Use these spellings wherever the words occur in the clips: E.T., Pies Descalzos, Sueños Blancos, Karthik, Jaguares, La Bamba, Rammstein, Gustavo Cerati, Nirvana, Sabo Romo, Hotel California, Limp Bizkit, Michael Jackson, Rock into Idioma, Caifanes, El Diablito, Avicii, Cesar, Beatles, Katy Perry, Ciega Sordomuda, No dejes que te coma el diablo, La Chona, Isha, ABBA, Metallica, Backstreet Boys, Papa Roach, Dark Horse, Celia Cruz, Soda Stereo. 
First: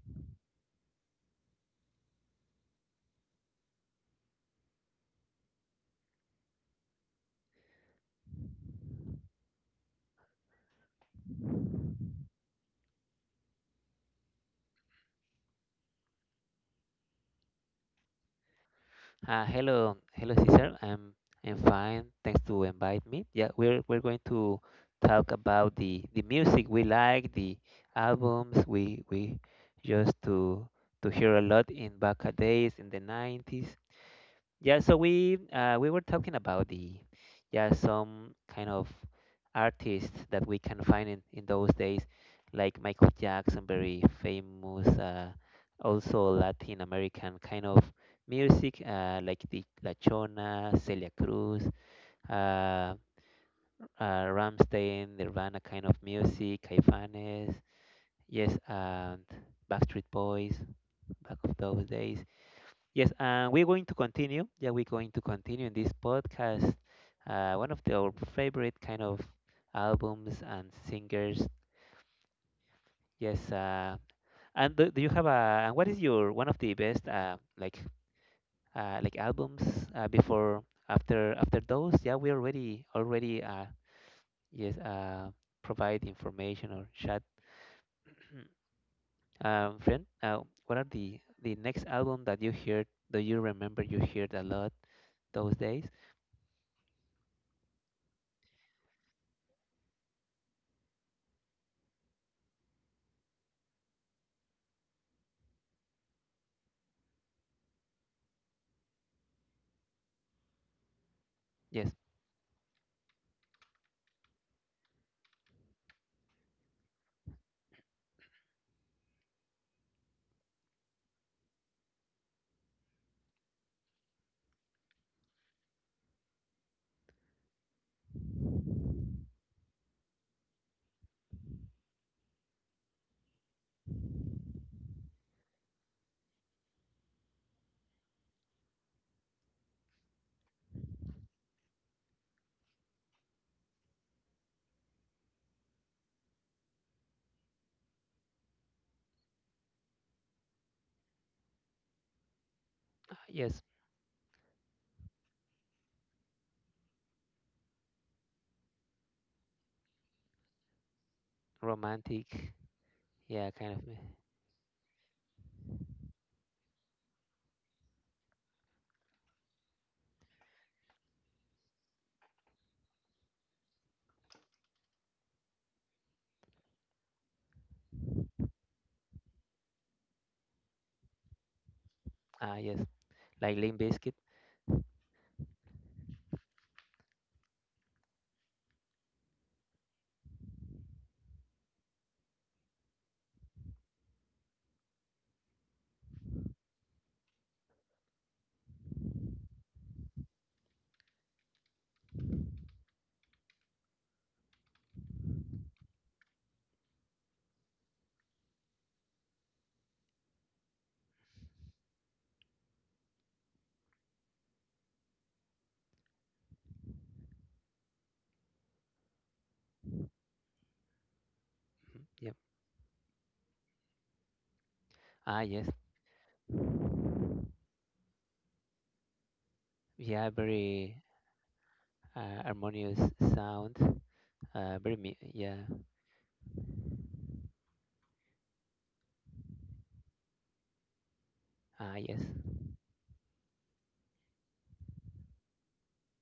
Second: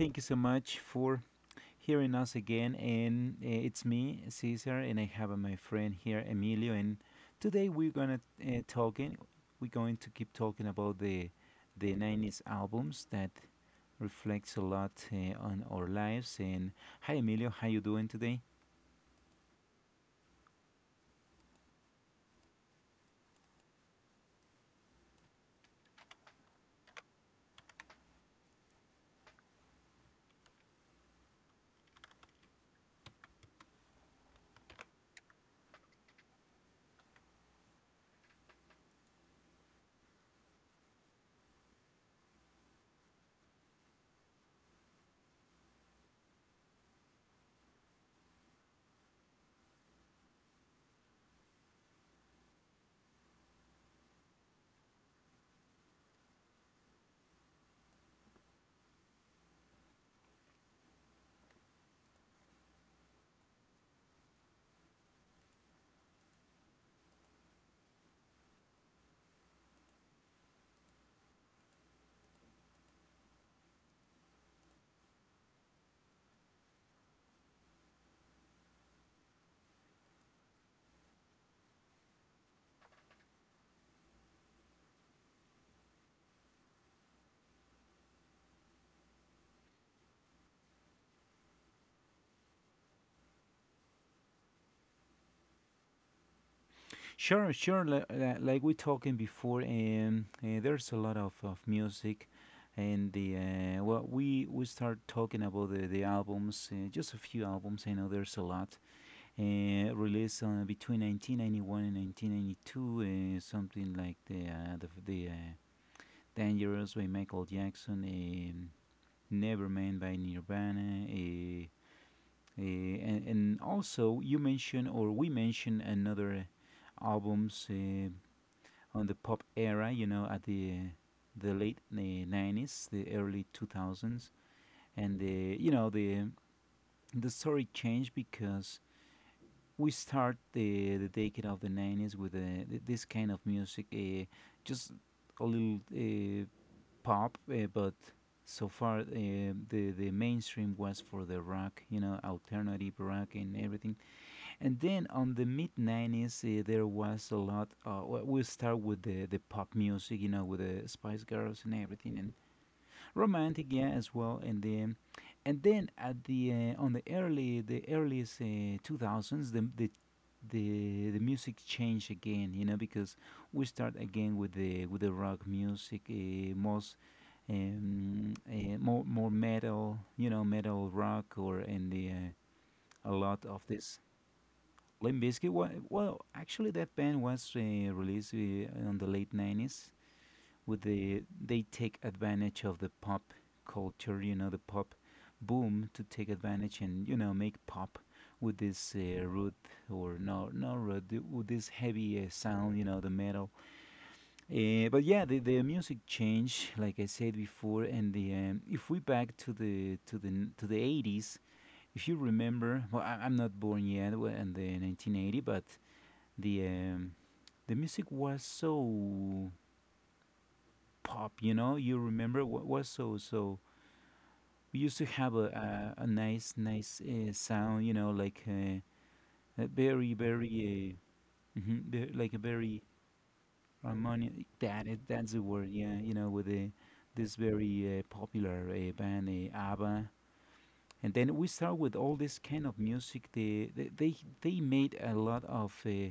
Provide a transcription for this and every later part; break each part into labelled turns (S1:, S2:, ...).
S1: thank you so much for hearing us again. And it's me, Cesar, and I have my friend here, Emilio. And today we're gonna talking. We're going to keep talking about the '90s albums that reflects a lot on our lives. And hi, Emilio, how you doing today?
S2: Hello, hello, Cesar. I'm fine. Thanks to invite me. Yeah, we're going to talk about the music we like, the albums we used to hear a lot in back days in the 90s. Yeah, so we were talking about the, yeah, some kind of artists that we can find in those days, like Michael Jackson, very famous, also Latin American kind of music, like the La Chona, Celia Cruz, uh, uh, Rammstein, Nirvana kind of music, Caifanes, yes, and Backstreet Boys back of those days. Yes, and we're going to continue. Yeah, we're going to continue in this podcast. One of our favorite kind of albums and singers. Yes, and do you have a? And what is your one of the best like albums before after those? Yeah, we already yes, provide information or chat. Friend, what are the next album that you heard? Do you remember you heard a lot those days?
S1: Sure, sure. Like we talking before, there's a lot of music, and the well, we start talking about the albums, just a few albums. I know there's a lot released between
S2: Yes,
S1: 1991 and 1992, something like the Dangerous by Michael Jackson, Nevermind by Nirvana, and also you mentioned or we mentioned another albums. On the pop era, you know, at the late 90s, the early 2000s, and the you know the story changed because we start the decade of the 90s with this kind of music, just a little pop, but so far the mainstream was for the rock, you know, alternative rock
S2: yes.
S1: and everything. And then on the mid 90s, there was a lot. We'll start with the pop music, you know, with the Spice Girls and everything, and
S2: Romantic, yeah, kind
S1: romantic,
S2: of.
S1: yeah, as well. And then at the on the early the earliest 2000s, the music changed again, you know, because we start again with the rock music, most more metal, you know, metal rock, or and the
S2: Ah, yes,
S1: a lot
S2: like
S1: of
S2: Limp
S1: this
S2: Bizkit.
S1: Limp Bizkit. Well, actually, that band was released on the late 90s with they take advantage of the pop culture, you know, the pop boom to take advantage and, you know, make pop with this root, or no, no root, with this heavy sound, you know, the metal. But yeah, the music changed, like I said before, and the if we back to the 80s. If you remember, well, I'm not born yet, well, in the 1980, but the um, the music was so pop. You know,
S2: Mhm.
S1: you
S2: Yep.
S1: remember what was so so. We used to
S2: Ah,
S1: have
S2: yes.
S1: a nice sound. You know, like a very
S2: Yeah, very
S1: very like a very
S2: harmonious sound.
S1: harmonious. That is- that's the
S2: Yeah.
S1: word. Yeah, you know, with the this very popular band ABBA. And then we start
S2: Ah,
S1: with
S2: yes.
S1: all this kind of music. They made a lot of.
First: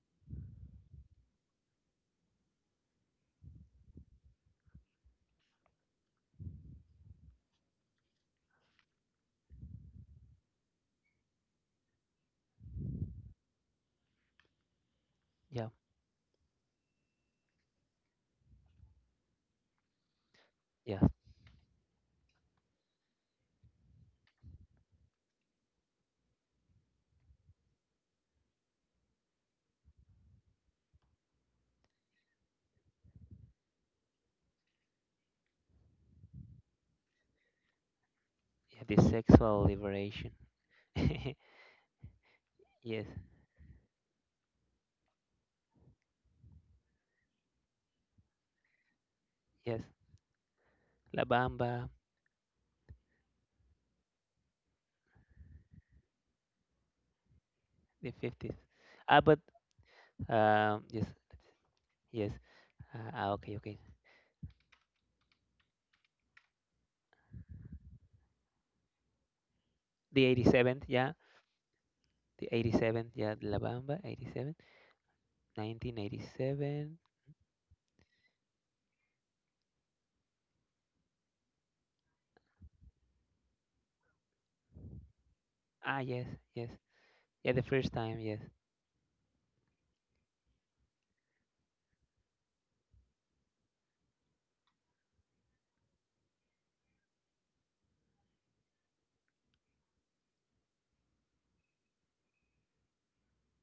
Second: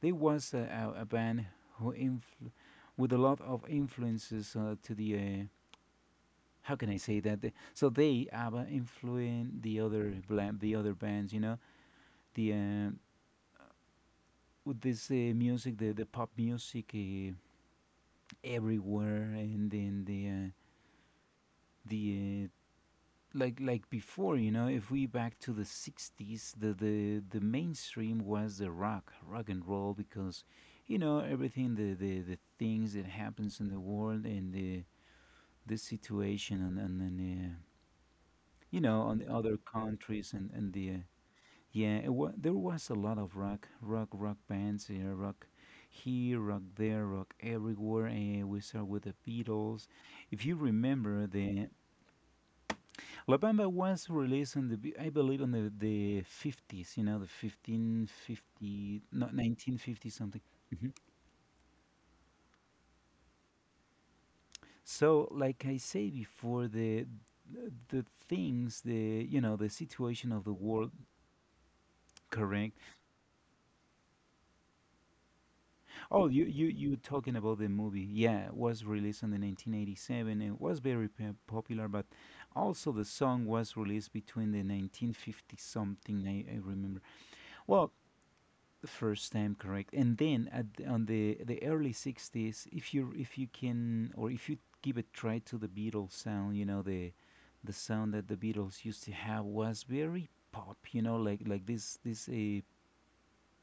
S1: There was a band who influ- with a lot of influences to the how can I say that? So they ABBA influenced the other the other bands, you know, the with this
S2: Yeah,
S1: music, the pop music everywhere, and then
S2: yeah,
S1: the like before, you know, if we back to the '60s, the mainstream was the rock, rock and roll, because you know everything the things that happens in the world, and the this situation, and then you
S2: yeah.
S1: know,
S2: The
S1: on the other
S2: sexual liberation.
S1: countries, and the yeah, there was a
S2: Yes,
S1: lot of rock, rock, rock bands. Yeah, rock here, rock there, rock everywhere, and we start with the
S2: yes.
S1: Beatles. If you remember
S2: La
S1: the
S2: Bamba,
S1: La Bamba, was released in I believe in the 50s, you know, the
S2: the 50s.
S1: 1550,
S2: Ah,
S1: not
S2: but
S1: 1950 something. hmm
S2: yes, yes. Okay, okay.
S1: so, like I say before, the things, the you know, the
S2: The
S1: situation of the
S2: 87th,
S1: world,
S2: yeah. The
S1: correct.
S2: 87th, yeah. La Bamba, 87, nineteen eighty
S1: Oh,
S2: seven,
S1: you talking about the movie? Yeah, it was released in the 1987. It was very popular, but also the song was released between the 1950
S2: Ah,
S1: something.
S2: yes,
S1: I
S2: yes.
S1: remember.
S2: Yeah, the first
S1: Well,
S2: time, yes.
S1: the first time, correct, and then at on the early 60s, if you can, or if you give a try to the Beatles sound, you know the sound that the Beatles used to have was very pop. You know, like this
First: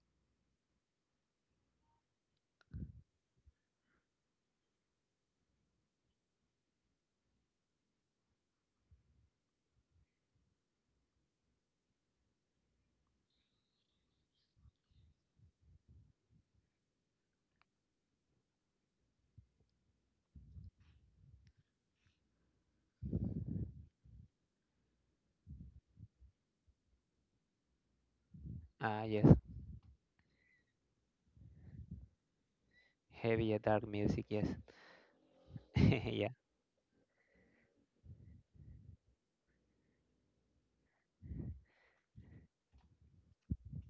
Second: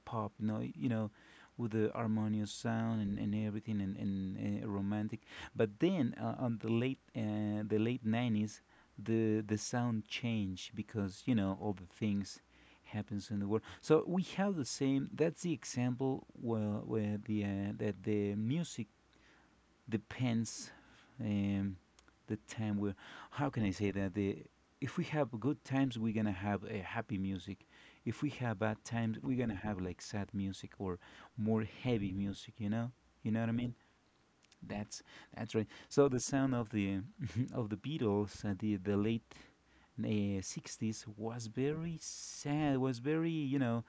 S1: pop, you know, with the harmonious sound and everything and romantic. But then on the late 90s, the sound changed because you know all the things happens in the world. So we have the same. That's the example where the that the music depends, um, the time we're. How can I say that? The If we have good times, we're gonna have a happy music. If we have bad
S2: Ah,
S1: times,
S2: yes.
S1: we're gonna have like sad music, or more heavy music. You know, what I
S2: Heavy,
S1: mean?
S2: dark music, yes.
S1: That's that's right. So the
S2: Yeah,
S1: sound of the of the Beatles at the late uh, 60s was very sad. Was very, you know,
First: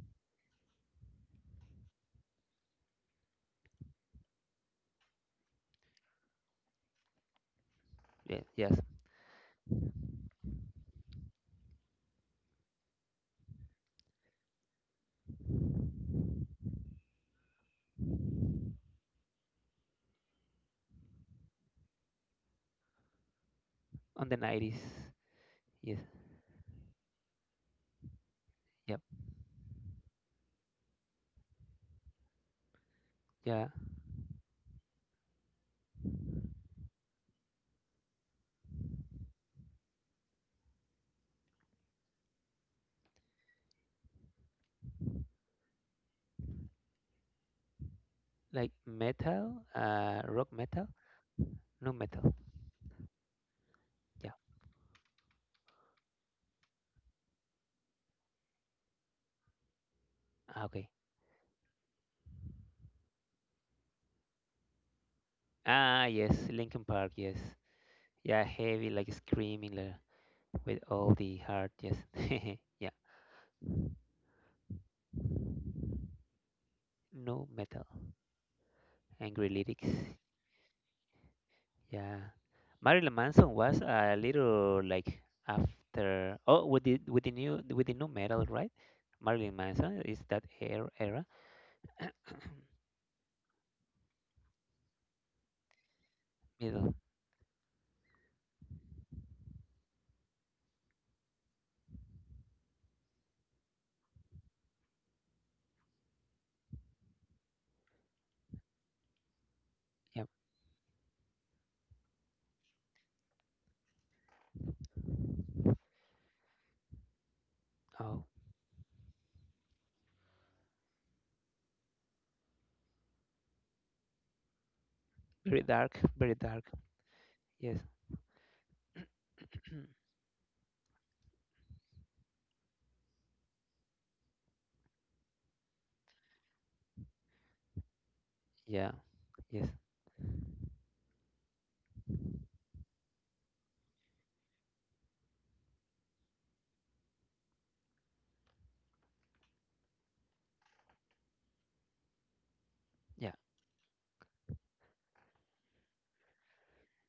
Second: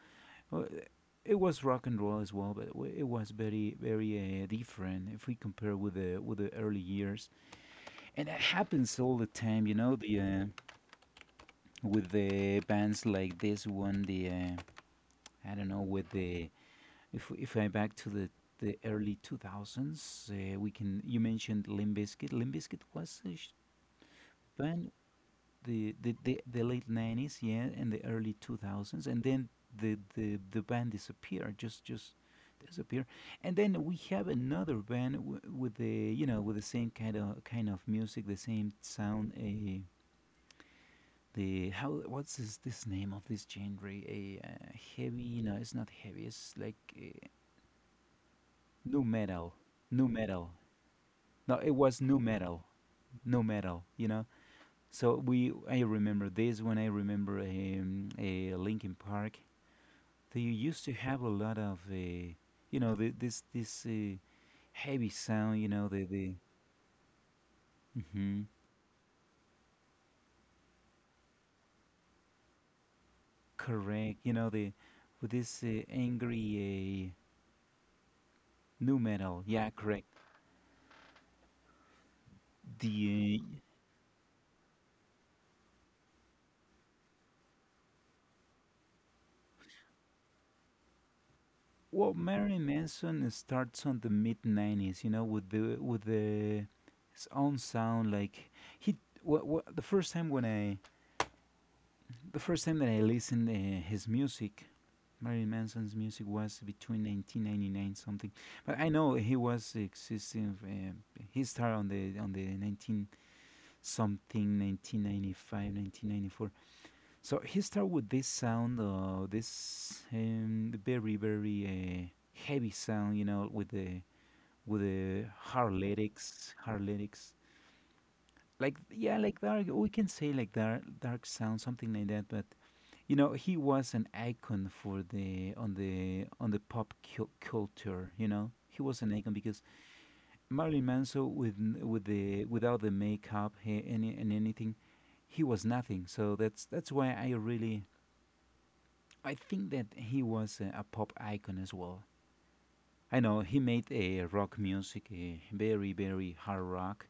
S1: uh, it was rock and roll as well, but it was very very different if we compare with the early years. And that
S2: yeah, yes.
S1: happens all the time, you know, the with the bands like this one, the I don't know, with the if I back to the early 2000s, we can, you mentioned Limp Bizkit. Limp Bizkit was a
S2: On the 90s,
S1: band,
S2: yes,
S1: the late 90s, yeah, and the early two
S2: yep,
S1: thousands, and then the band disappeared, just disappeared, and
S2: yeah.
S1: then we have another band with, the, you know, with the same kind of music, the same sound. The how what's this name of this genre? A heavy? You know, it's not heavy. It's like
S2: Like
S1: new metal,
S2: metal,
S1: new metal.
S2: rock metal,
S1: No, it
S2: no
S1: was new
S2: metal,
S1: metal, new metal. You know.
S2: yeah.
S1: So, I remember this one. I remember a Linkin Park. They
S2: Ah,
S1: used
S2: okay.
S1: to have a lot of, you know, this heavy sound. You know,
S2: Ah, yes,
S1: the
S2: Linkin Park, yes.
S1: hmm
S2: Yeah, heavy, like screaming like, with all the heart, yes. Yeah,
S1: correct. You know, the with this angry
S2: no metal.
S1: new metal.
S2: Angry
S1: Yeah,
S2: lyrics,
S1: correct.
S2: yeah. Marilyn
S1: The
S2: Manson was a little like after, oh, with the new metal, right? Marilyn Manson is that era.
S1: well, Marilyn Manson starts on the mid '90s. You know, with the
S2: Middle.
S1: his own sound. Like he, wha wha the first time when I The first time that I listened his music, Marilyn Manson's music, was between 1999 something. But I know he was
S2: Yeah.
S1: existing. He started on the 19 something, 1995, 1994. So he started with
S2: Oh,
S1: this sound, this very very heavy sound, you know, with the
S2: very
S1: hard
S2: dark, very
S1: lyrics,
S2: dark.
S1: hard lyrics.
S2: Yes.
S1: Like yeah, like dark. We can say like dark, dark sound, something like that. But you know he was an icon for the on the on the pop culture, you know, he
S2: Yeah.
S1: was an icon, because
S2: Yes.
S1: Marilyn Manson with with the without the makeup, and anything, he was nothing. So that's why I really I think that he was a pop icon as well. I
S2: Yeah.
S1: know he made a rock music, a very very hard rock,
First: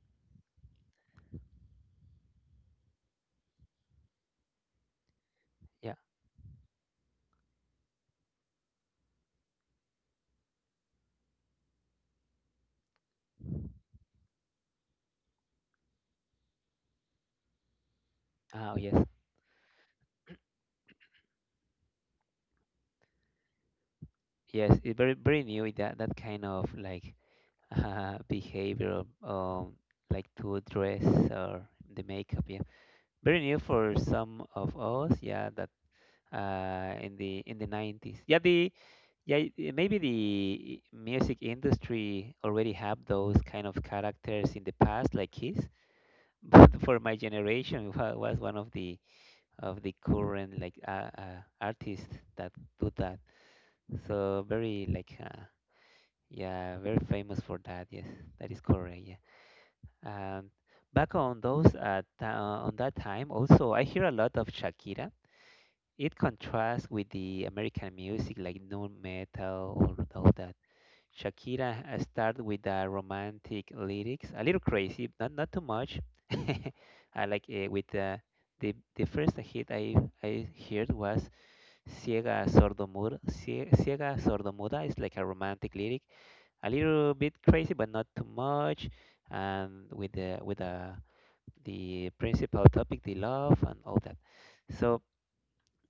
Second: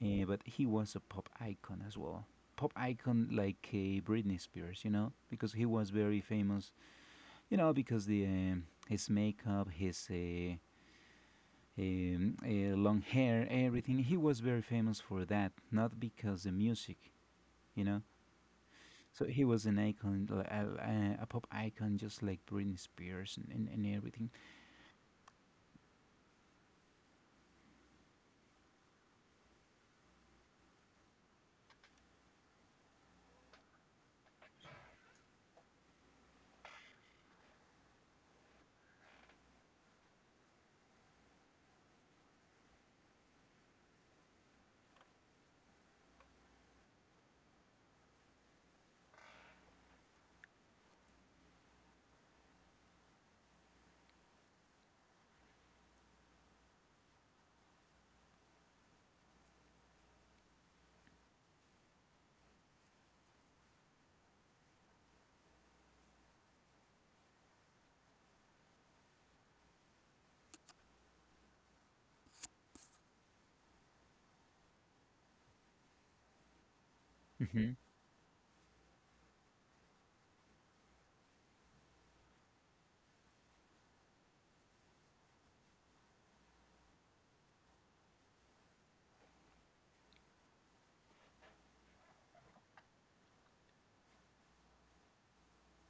S1: but he was a pop icon as well. Pop icon like Britney Spears, you know, because he was
S2: Yeah.
S1: very famous. You know, because the his makeup, his long hair, everything. He was very famous for that, not because the music, you know.
S2: Oh, yes.
S1: So he was an icon, a pop icon, just like Britney Spears and everything.
S2: Yes. It's very very new that kind of like behavior, um like to dress or the makeup. Yeah. Very new for some of us. Yeah. That in the 90s. Yeah, the yeah y- eh, maybe the music industry already have those kind of characters in the past, like Kiss. But for my generation, was one of the current like artists that do that. So very like yeah, very famous for that. Yes, that is correct. Yeah. Um, Back on that time, also I hear a lot of Shakira. It contrasts with the American music like nu metal or all that. Shakira started with the romantic lyrics, a little crazy, not too much. I like
S1: Hmm.
S2: with the first hit I heard was Ciega Sordomuda. Ciega Sordomuda is like a romantic lyric, a little bit crazy but not too much, and with the principal topic, the love and all that. So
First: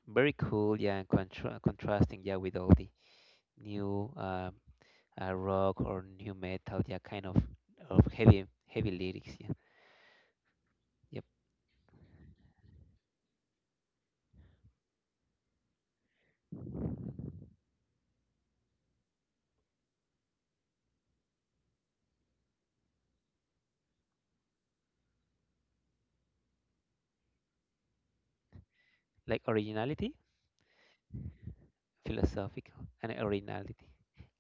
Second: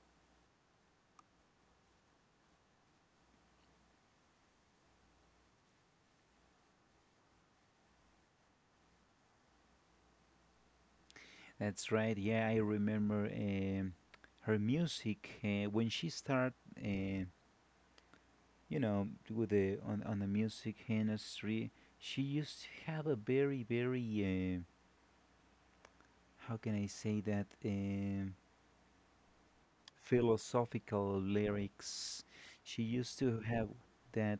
S2: very cool, yeah, and contrasting, yeah, with all the new rock or new metal, yeah, kind of heavy heavy lyrics, yeah, yep,
S1: That's right. Yeah, I remember her music when she started, uh, you know, with the on the music industry. She used to have a very very how can I say that? Um
S2: like originality,
S1: philosophical lyrics. She
S2: philosophical, and
S1: used to have
S2: originality,
S1: that,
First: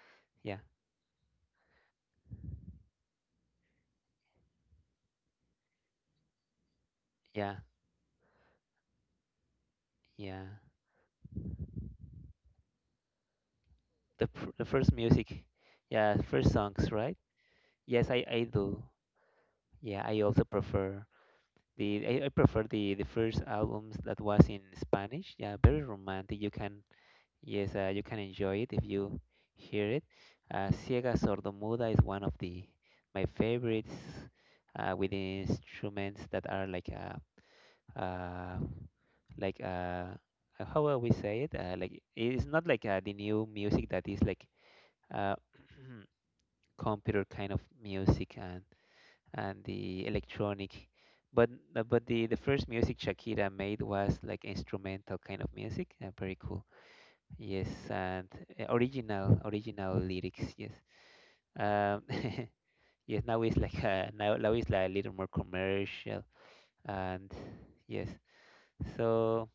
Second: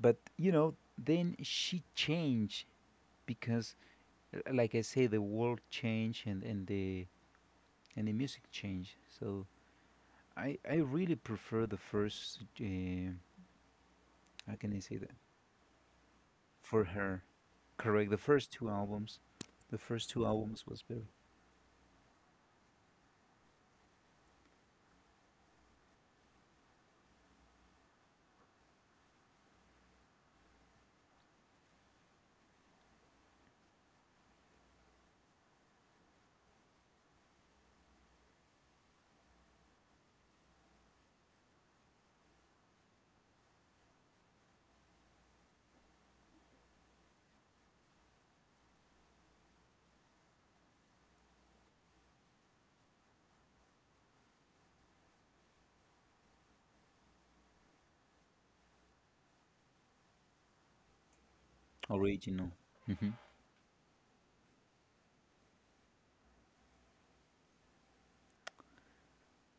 S1: but you
S2: yeah,
S1: know, then she changed because, like I say, the world changed and the
S2: yeah,
S1: and the music changed. So
S2: yeah.
S1: I really prefer the first.
S2: The pr-
S1: How
S2: the
S1: can I
S2: first
S1: say that
S2: music, yeah, first
S1: for
S2: songs, right?
S1: her?
S2: Yes,
S1: Correct. The
S2: I
S1: first two
S2: do,
S1: albums,
S2: yeah, I also
S1: was
S2: prefer.
S1: very
S2: I prefer the first albums that was in Spanish. Yeah, very romantic. You can Yes, you can enjoy it if you hear it. Ciega Sordomuda is one of the my favorites with instruments that are uh, like how will we say it? Like it's not like the new music that is like uh, computer kind of music and the electronic, but but the first music Shakira made was like instrumental kind of music. Very cool. Yes, and original original lyrics. Yes. Um,
S1: original. Hmm.
S2: yes. Now it's like now it's like a little more commercial. And yes. So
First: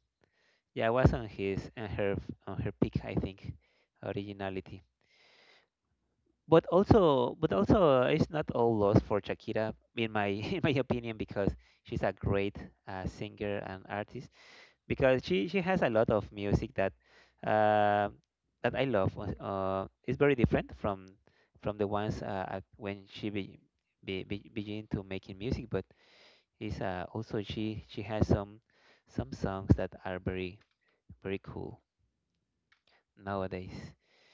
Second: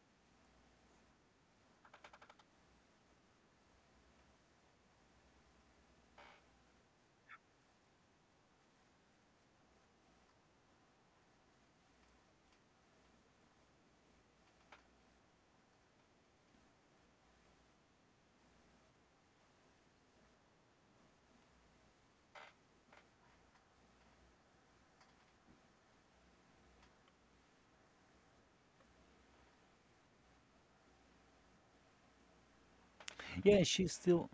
S2: yeah, I was on her peak, I think, originality. But also, it's not all lost for Shakira, in my in my opinion, because she's a great singer and artist. Because she has a lot of music that uh, that I love. It's very different from the ones when she be begin to making music, but is also she has some songs that are very very cool
S1: Yeah,
S2: nowadays.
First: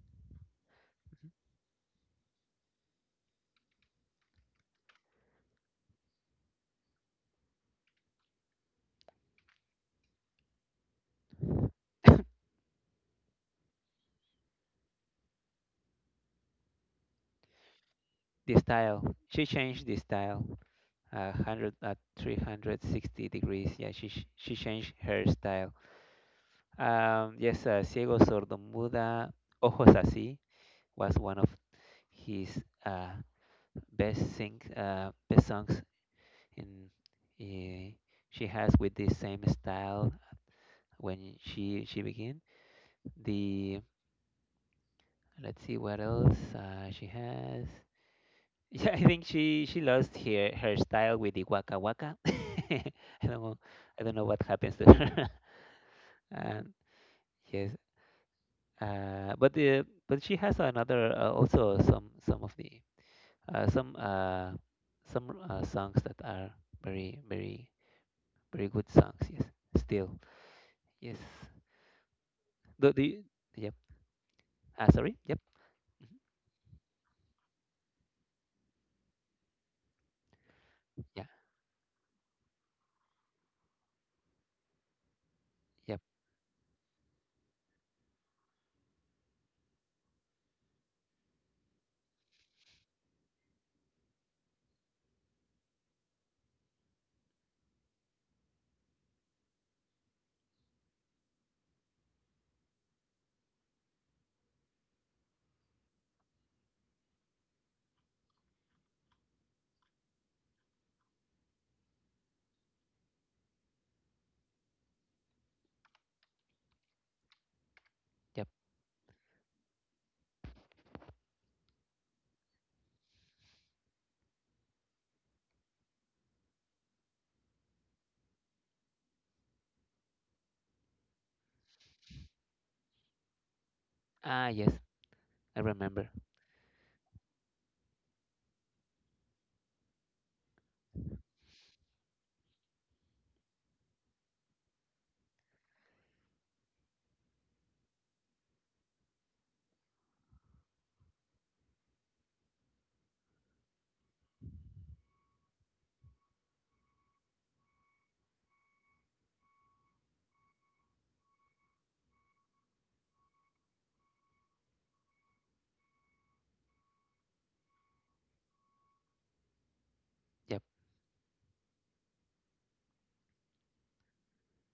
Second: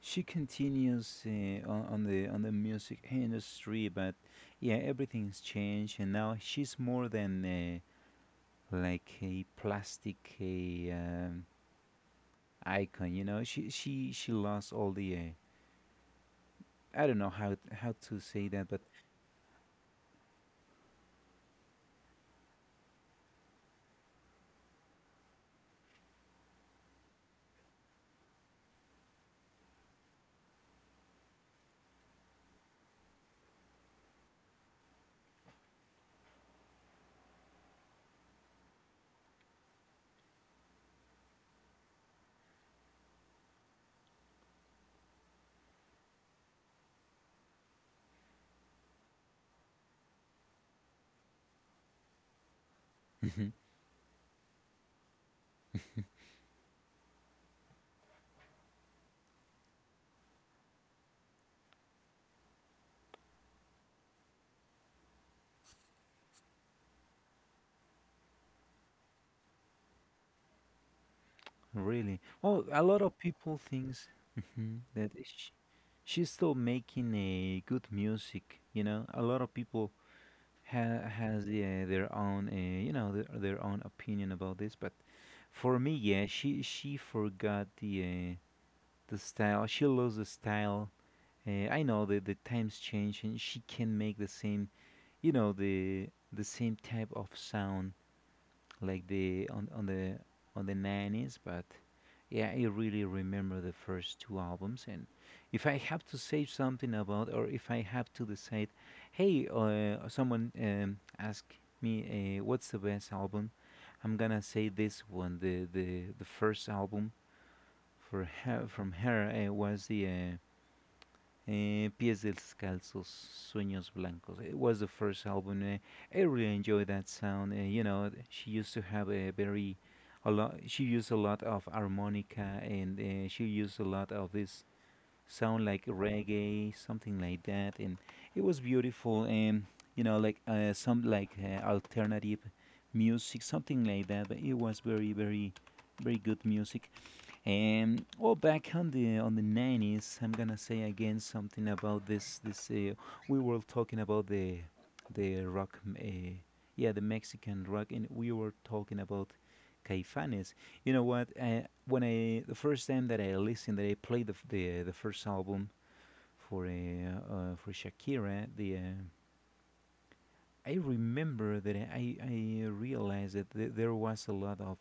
S1: She continues
S2: Mhm.
S1: on the music industry, but yeah, everything's changed, and now she's more than like a plastic icon. You know, she lost all the I don't know how to say
S2: The
S1: that, but
S2: style, she changed the style 100 at 360 degrees. Yeah, she changed her style. Yes, Ciego Sordo Muda, Ojos Así was one of his uh, best sing best songs in. eh, she has with this same style when she begin. The Let's see what else she has. Yeah, I think she lost her style with the waka waka. I don't
S1: Mhm.
S2: know, I don't know what happens to her. And yes, but she has another, also some of the, uh, some uh, some songs that are very very very good songs, yes, still, yes.
S1: Really, well, a lot of
S2: The
S1: people
S2: Yep.
S1: thinks mhm,
S2: Ah,
S1: that
S2: sorry, yep.
S1: sh
S2: Mhm.
S1: she's still making a good music. You know, a lot of people
S2: Yeah,
S1: has their own, you know, their own opinion about this. But for me,
S2: yep,
S1: yeah, she forgot the style. She lost the style. I know that the times change, and she can make the same, you know, the same type of sound like the on the 90s, but yeah, I really remember the first two albums. And if I have to say something about, or if I have to decide, hey, someone ask me what's the best album, I'm gonna say this one, the first album for
S2: yep.
S1: her, from her was the Pies Descalzos, Sueños Blancos. It was the first album. I really enjoyed that sound. You know, she used to have a very, a lot. She used a lot of harmonica, and she used a lot of
S2: Ah,
S1: this
S2: yes,
S1: sound
S2: I
S1: like
S2: remember.
S1: reggae, something like that, and it was beautiful. And you know, some alternative music, something like that. But it was very good music. Well, back on the nineties, I'm gonna say again something about this. We were talking about the rock, yeah, the Mexican rock, and we were talking about Caifanes. You know what? When I the first time that I listened, that I played the the first album for uh, for Shakira, the
S2: Yep.
S1: I remember that I realized that there was a lot of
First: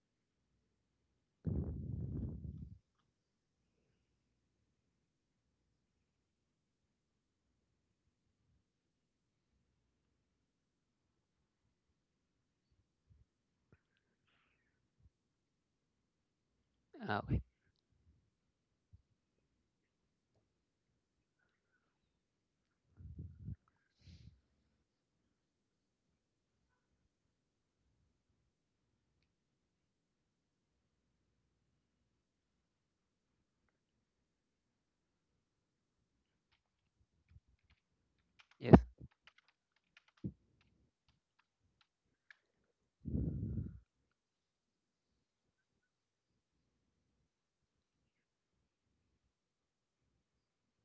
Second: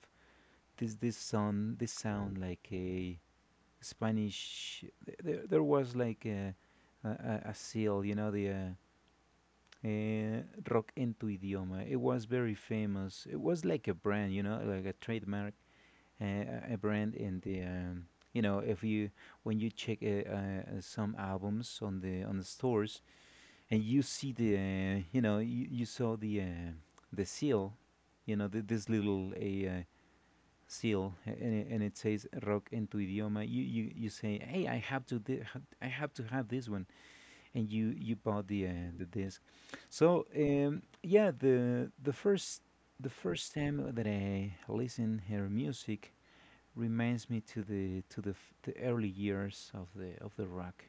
S1: this this sound, this sound like a Spanish. There, there was like a, a seal, you know, the uh, rock en tu idioma. It was very famous. It was like a brand, you know, like a trademark, a brand
S2: Ah,
S1: in
S2: okay,
S1: the. You know, if you when you check some albums on the stores, and you see the you know, you saw the seal, you know this little a seal, and it says rock en tu idioma. You, you say, hey, I have to I have to have this one. And you bought
S2: yes.
S1: the disc. So yeah, the first time that I listen her music reminds me to the the early years of the rock.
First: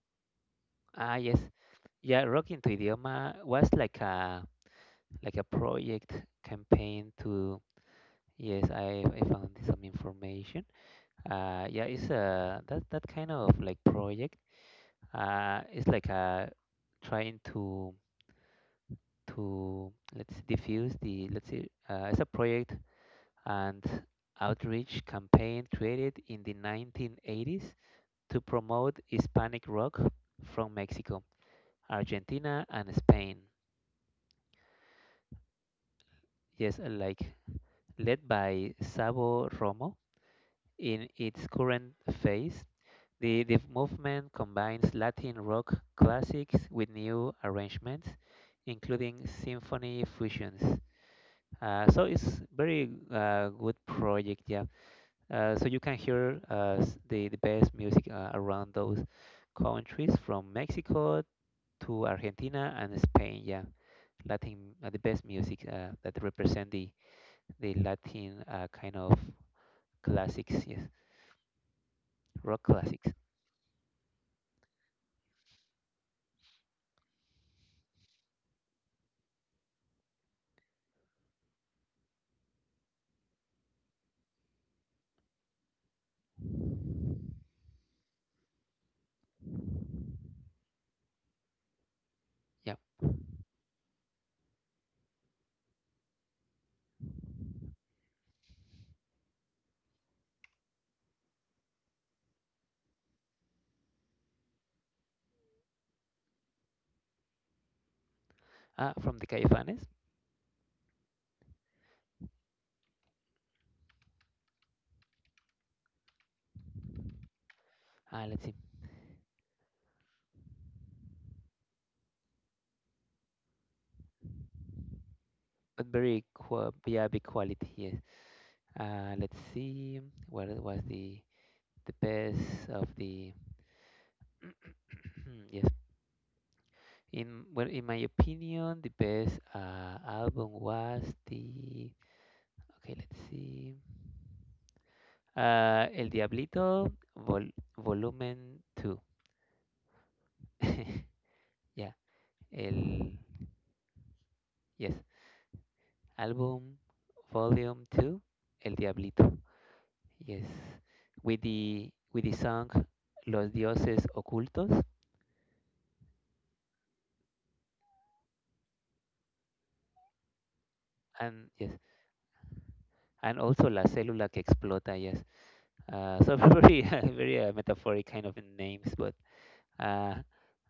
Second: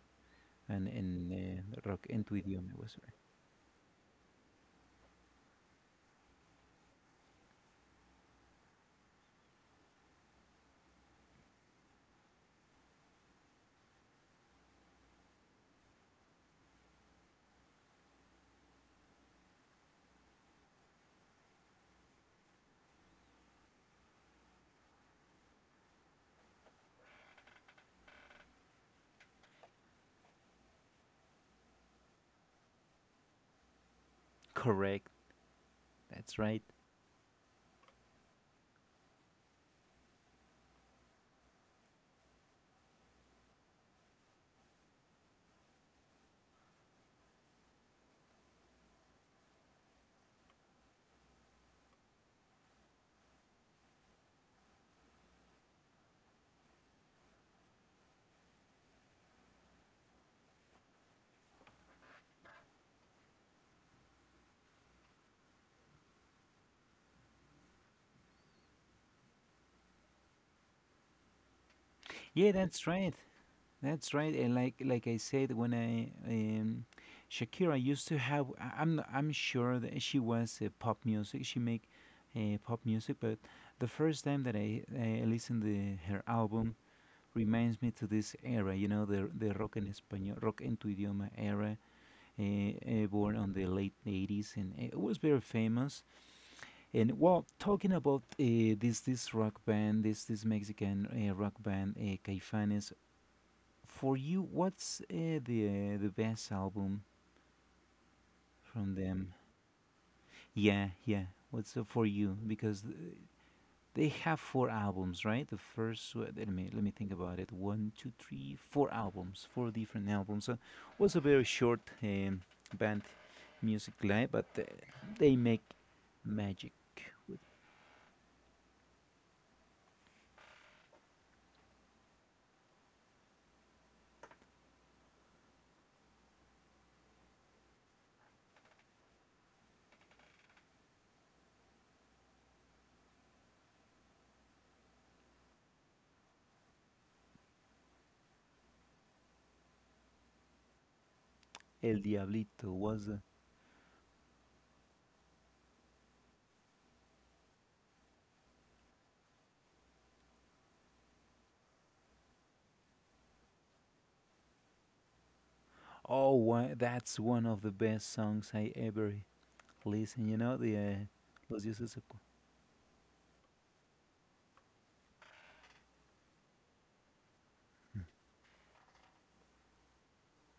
S1: and
S2: Ah,
S1: and
S2: yes.
S1: uh, rock en
S2: Yeah,
S1: tu
S2: rock into
S1: idioma was right.
S2: idioma was like a project campaign to. Yes, I found some information. Yeah, it's a that kind of like project. It's like a, trying to, let's diffuse the. Let's see, it's a project and outreach campaign created in the 1980s to promote Hispanic rock from Mexico, Argentina, and Spain.
S1: Correct, that's right.
S2: Yes, like led by Sabo Romo in its current phase. The movement combines Latin rock classics with new arrangements, including symphony fusions. So it's very good project, yeah. So you can hear the best music around those countries from Mexico to Argentina and Spain. Yeah, Latin, the best music that represent the Latin kind of classics, yes, rock
S1: Yeah, that's
S2: classics.
S1: right. That's right. And like I said, when I Shakira used to have, I'm I'm sure that she was pop music. She make pop music, but the first time that I listened to her album reminds me to this era. You know, the rock en español, rock en tu idioma era,
S2: Yeah,
S1: born on the late '80s, and it was very famous. And well, talking about this rock band, this Mexican rock band, Caifanes. For you, what's the best album from
S2: from the
S1: them?
S2: Caifanes.
S1: Yeah, yeah. What's for you? Because they have four albums, right? The first, let me think about it. One, two,
S2: Let's see,
S1: three, four albums, four different albums. Was a very short band music live, but they make
S2: but very qua
S1: magic
S2: yeah, big
S1: with
S2: quality. Yes. Let's see, what was the best of the. Yes. In well, in my opinion, the best album was the okay. Let's see. El Diablito Volumen 2. Yeah.
S1: El Diablito.
S2: El
S1: Was
S2: Yes. Album Volume 2. El Diablito. Yes. With the song Los Dioses Ocultos.
S1: oh, that's one of the best songs I ever listen. You know the
S2: And
S1: Los
S2: yes,
S1: Dioses.
S2: and also La Célula que Explota. Yes. So very, metaphoric kind of names, but. Uh,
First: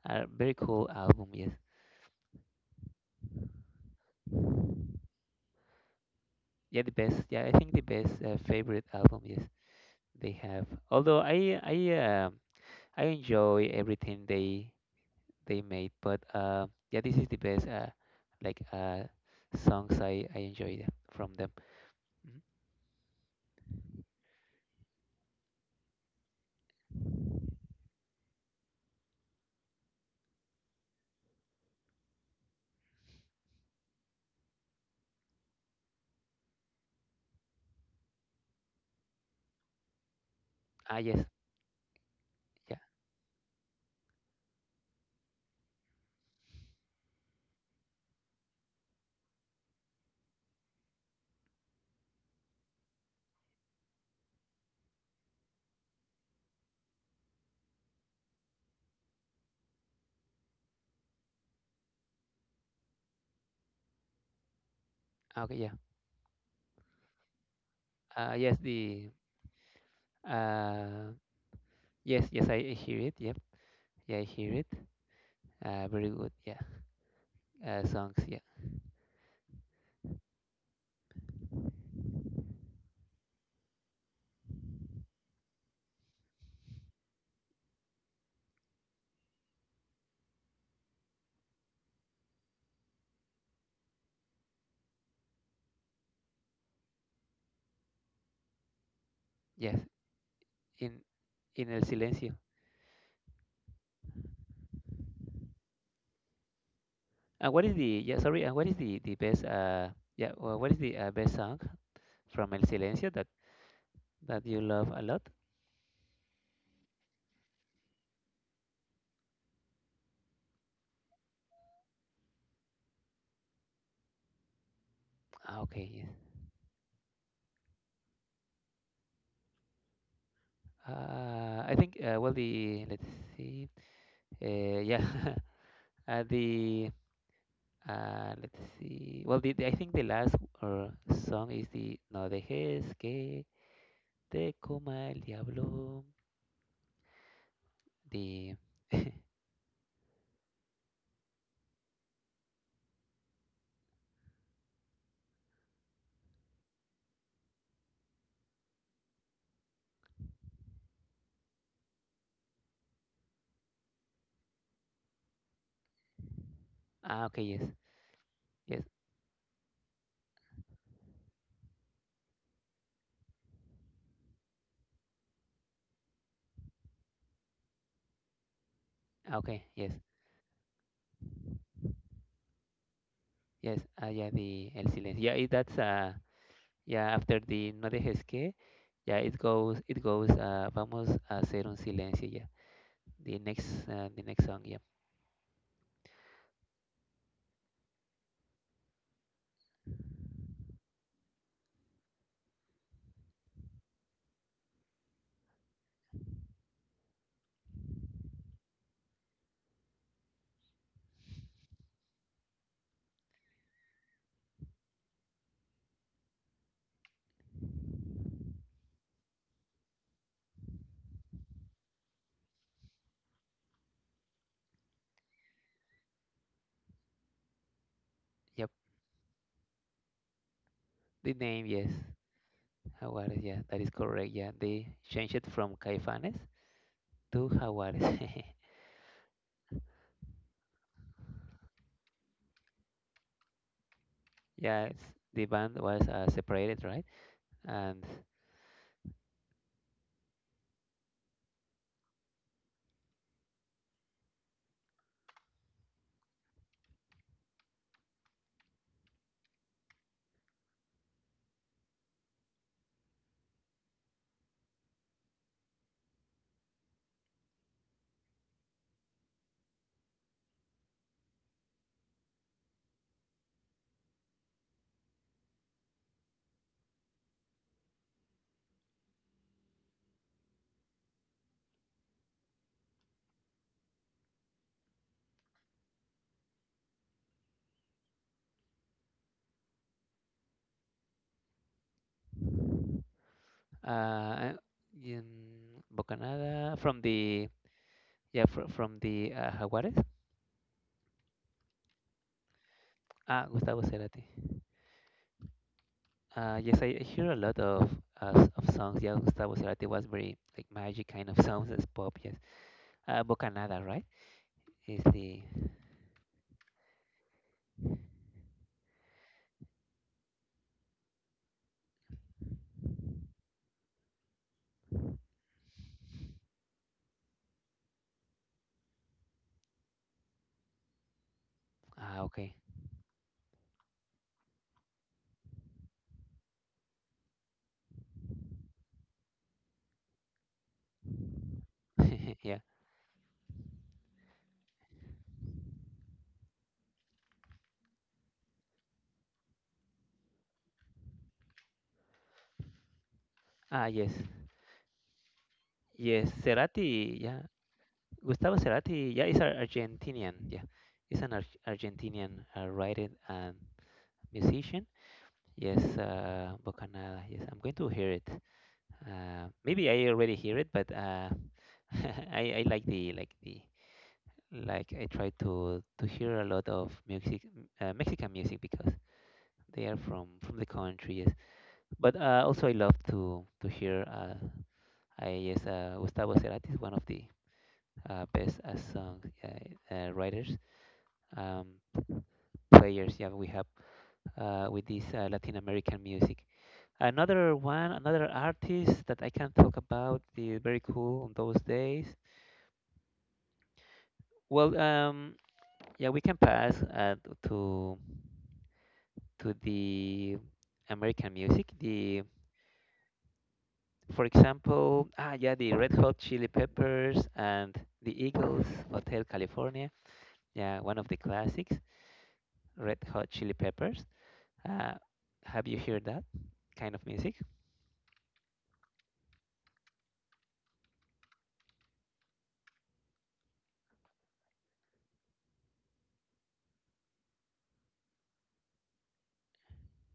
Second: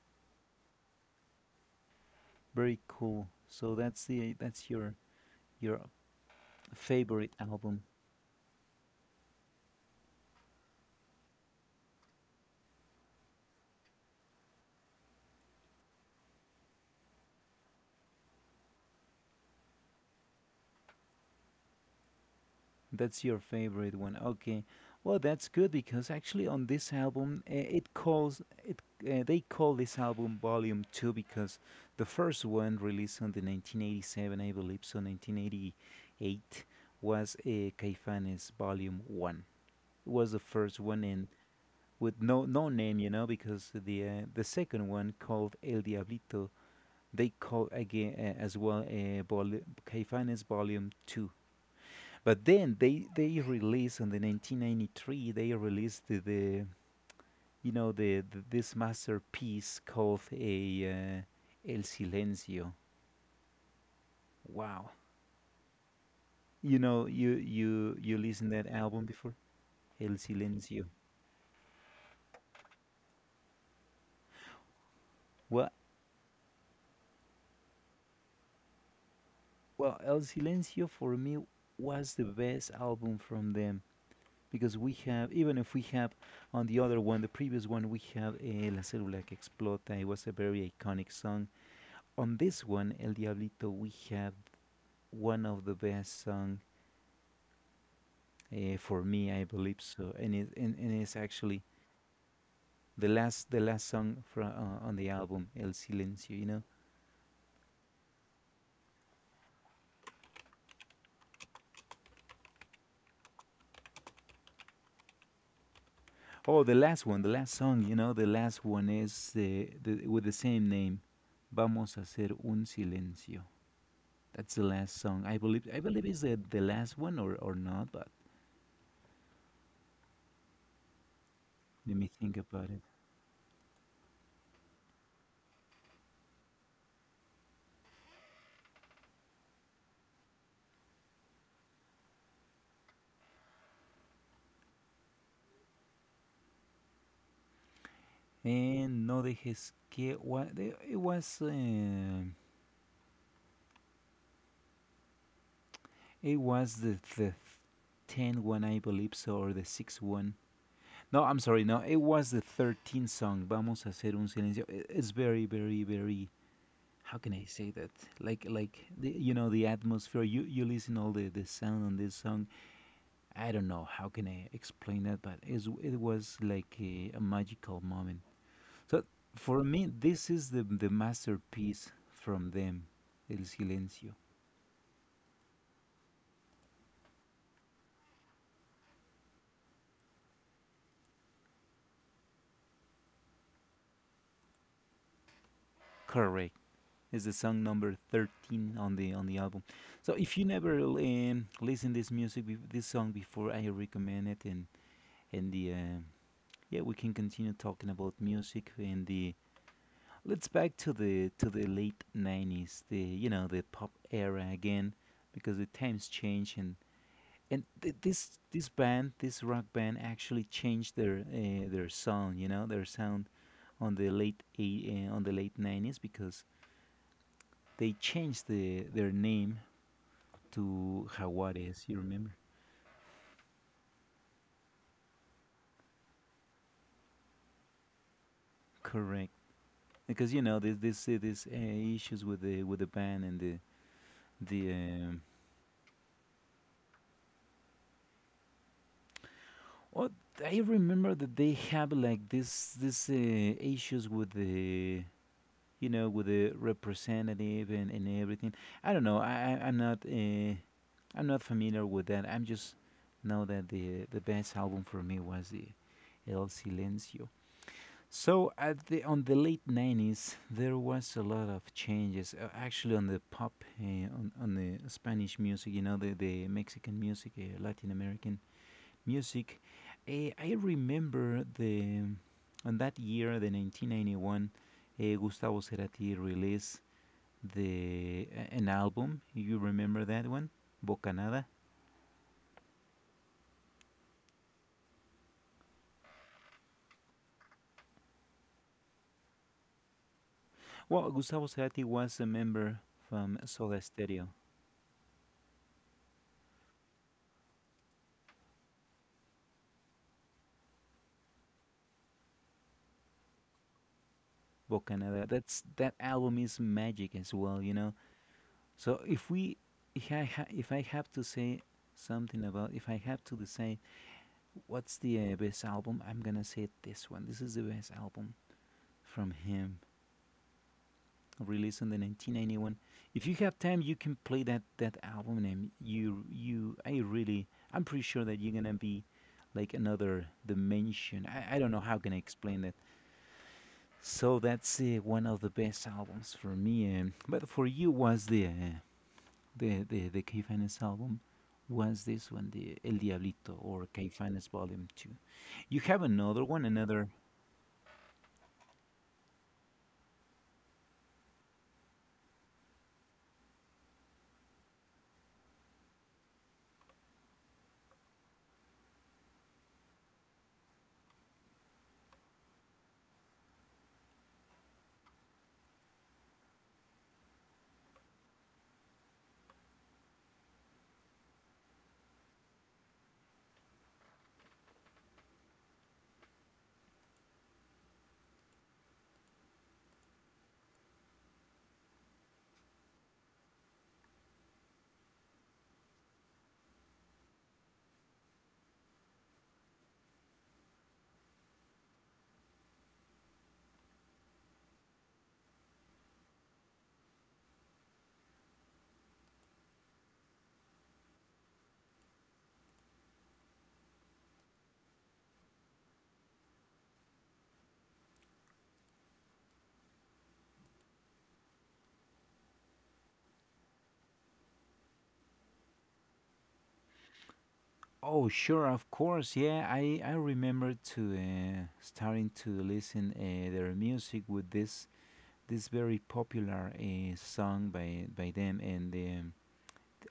S2: a very cool album, yes.
S1: Very cool. So that's the that's your
S2: Yeah, the best.
S1: favorite
S2: Yeah, I think the
S1: album.
S2: best favorite album, yes, they have. Although I enjoy everything they made, but yeah, this is the best like songs I enjoy from them. Mhm.
S1: That's your favorite one. Okay. Well, that's good because actually on this album it calls it they call this album Volume 2 because the first one released on the 1987, I believe, so 1988 was a Caifanes Volume 1. It was the first
S2: Ah,
S1: one
S2: yes,
S1: and with no no
S2: yeah.
S1: name, you know, because the second one called El Diablito. They call again as well Caifanes Volume 2. But then they released in the 1993, they released the, you know, the this masterpiece called a El Silencio. Wow.
S2: Okay, yeah.
S1: You know, you listen
S2: Yes,
S1: that album
S2: the
S1: before? El Silencio.
S2: uh yes, yes, I hear it. Yep. Yeah, I hear it.
S1: Well,
S2: Very good. Yeah. Songs, yeah.
S1: well, El Silencio for me was the best album from them. Because we have, even if we have on the other one, the previous one, we have la célula que explota. It was a very iconic song. On this one, el diablito, we have one of the best song, for me, I believe
S2: Yes.
S1: so. and it and,
S2: In,
S1: and it's actually
S2: El Silencio.
S1: the last, the last song from on the album el silencio, you know.
S2: Uh, what is the yeah sorry uh, what is the the best uh what is the best song from El Silencio that you love a lot?
S1: Oh, the last one, the last song, you know the last one is the, with the same name, vamos a hacer un silencio. That's the last song.
S2: Ah,
S1: I
S2: okay,
S1: believe
S2: yes.
S1: it's the last one or not, but
S2: I think,
S1: let me
S2: well,
S1: think about
S2: the
S1: it.
S2: let's see, yeah, the let's see, well, I think the last uh, song is the No dejes que te coma el diablo, the.
S1: And no dejes que it was the tenth one I believe so, or the sixth one. No, I'm sorry. No, it was the 13th song. Vamos a hacer un silencio. It's very very very, how
S2: Ah,
S1: can
S2: okay,
S1: I
S2: yes.
S1: say that?
S2: Yes.
S1: Like the, you know the atmosphere. You listen all the sound on this song. I don't know how can I explain that, but it's, it was like a magical moment. So
S2: Ah, okay,
S1: for me,
S2: yes.
S1: this is the masterpiece from them, El
S2: Yes, ah,
S1: Silencio.
S2: yeah, the El Silencio, yeah. That's Yeah, after the No dejes que, yeah, it goes, vamos a hacer un silencio, yeah. The next song, yeah.
S1: Correct. It's the song number 13 on the album. So if you never listen this music, this song before, I recommend it. And the yeah, we can continue talking about music and the. Let's back to the late 90s, the you know the pop era again, because the times change and this this band, this rock band, actually changed their sound, you know, their sound on the on the late 90s, because they changed
S2: Yep,
S1: the their name to
S2: the name,
S1: Jaguares.
S2: yes,
S1: You remember?
S2: Jaguares, yeah, that is correct, yeah. They changed it from Caifanes to Jaguares.
S1: Correct, because you know there's this issues with the band and the the.
S2: Yeah, the band was separated, right? And
S1: Well, I remember that they have like this issues with the you know with the representative and everything. I don't know. I'm not. I'm not familiar with that. I'm just know that the best album for me was the El Silencio. So at the on the late 90s, there was a lot of changes. Actually, on the pop, on the Spanish music, you know, the Mexican music, Latin American music. I remember the on that year, the 1991, Gustavo Cerati released the an album. You remember that one, Bocanada?
S2: uh, in Bocanada from the, yeah, fr from the Jaguares.
S1: Well, Gustavo Cerati was a member from
S2: Ah, Gustavo
S1: Soda
S2: Cerati.
S1: Stereo.
S2: Yes, I hear a lot of songs. Yeah, Gustavo Cerati was very like magic kind of songs as pop. Yes, Bocanada, right? Is
S1: Bocanada.
S2: the
S1: That's, that album is magic as well, you know. So if we, if I, if I have to say something about, if I have to decide what's the best album, I'm gonna say this one. This is the best album from him, released in the
S2: Ah, okay.
S1: 1991. If you have time, you can play that that album, and I really, I'm pretty sure that you're gonna be like another dimension. I don't know how can I
S2: Yeah.
S1: explain that. So that's one of the best albums for me. But for you, was the the Caifanes album? Was this one the El Diablito
S2: Ah,
S1: or
S2: yes,
S1: Caifanes Volume Two? You have
S2: yes.
S1: another one, another.
S2: Cerati, yeah. Gustavo Cerati, yeah, is an Argentinian. Yeah, he's an Ar Argentinian writer and musician. Yes, Bocanada. Yes, I'm going to hear it. Maybe I already hear it, but I like the like the like I try to hear a lot of music, Mexican music because they are from the country. Yes. But also I love to hear. I Yes, Gustavo Cerati is one of the best song, writers, um, players. Yeah, we have with this Latin American music. Another one, another artist that I can talk about is very cool on those days. Well, yeah, we can pass to to the American music. For example, yeah, the Red Hot Chili Peppers and the Eagles, Hotel California. Yeah, one of the classics, Red Hot Chili Peppers. Uh, have you heard that kind of music?
S1: Oh, sure, of course, yeah. I remember to starting to listen their music with this this very popular song by them and. The.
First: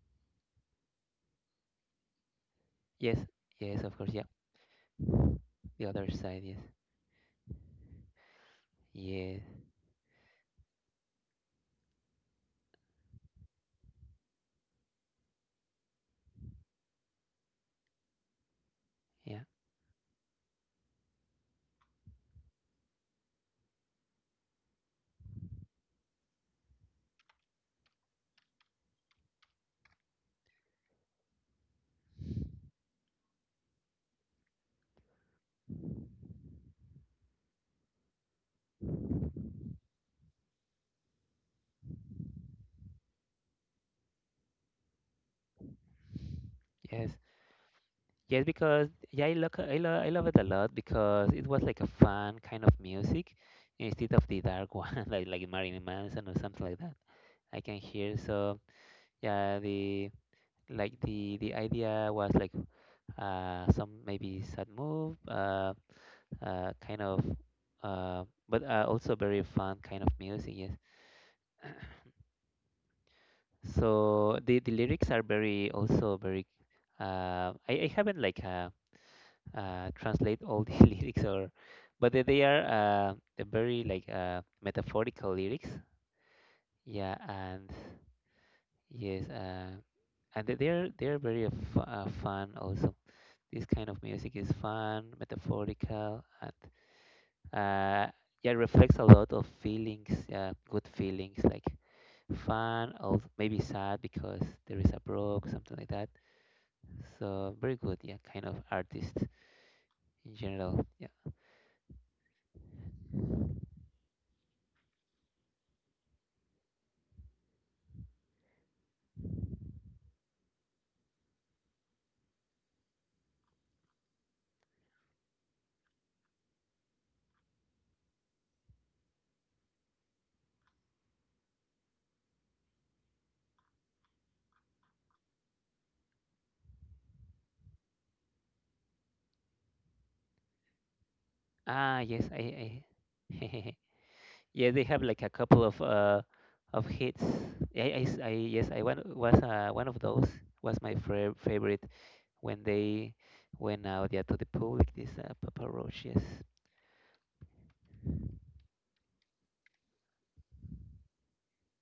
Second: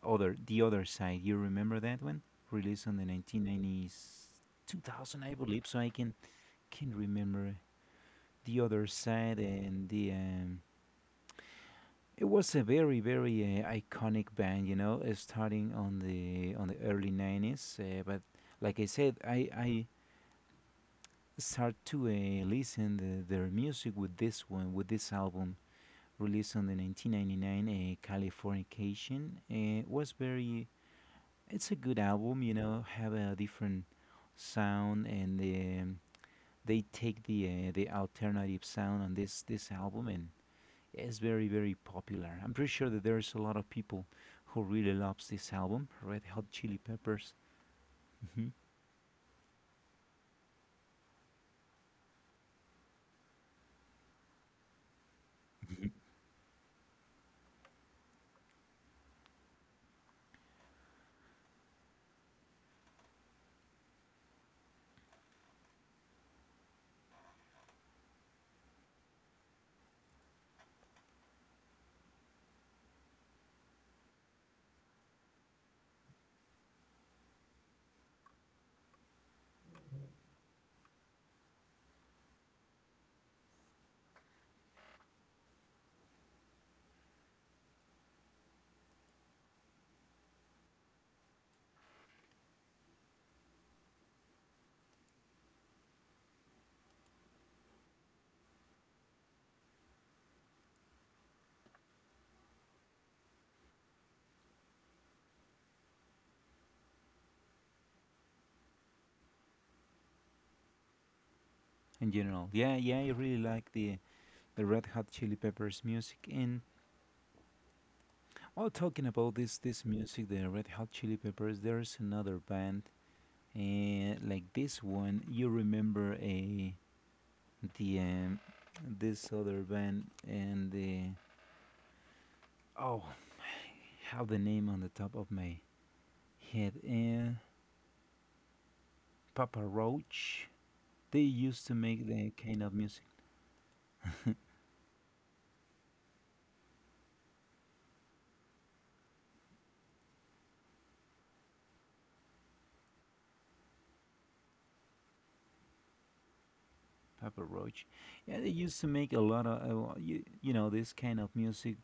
S1: Other, the other side. You remember that one? Released on the
S2: Yes, yes, of course, yeah.
S1: 1990s, 2000, I believe. So
S2: The
S1: I
S2: other side, yes,
S1: can remember the other side
S2: yes,
S1: and the. It was a very very iconic band, you know, starting on the early 90s. But like I said,
S2: yeah,
S1: I start to listen the, their music with this one with this album released on the 1999, californication, was very. It's a good album, you know, have a different sound, and they take the alternative sound on this this album, and it's very very popular. I'm pretty sure that there's a lot of people who really loves this album, Red Hot Chili
S2: yes,
S1: Peppers.
S2: yes.
S1: Hmm.
S2: Because yeah, I look, I, lo- I love it a lot because it was like a fun kind of music instead of the dark one, like Marilyn Manson or something like that. I can hear. So yeah, the like the idea was like some maybe sad move, kind of uh but also very fun kind of music. Yes. So the lyrics are very, also very. I haven't, like, translate all the lyrics, or, but they're very, like, metaphorical lyrics. Yeah, and yes, and they're very f fun also. This kind of music is fun, metaphorical, and uh, yeah, it reflects a lot of feelings, good feelings like fun, or maybe sad because there is a broke, something like that. So very good, yeah, kind of artist in general. Yeah.
S1: In general. Yeah, yeah, I really like the Red Hot Chili Peppers music. And while talking about this this music, the Red Hot Chili Peppers, there's another band, and like this one, you remember a the this other band and the, oh. have the name on the top of my head. And Papa Roach. They used to
S2: Ah,
S1: make
S2: yes,
S1: the kind of music.
S2: I yeah, they have like a couple of of hits. Yeah, yes, I one was one of those was my favorite when they went out, yeah, to the public. This Papa Roach, yes.
S1: Papa Roach, yeah, they used to make a lot of you, you know this kind of music.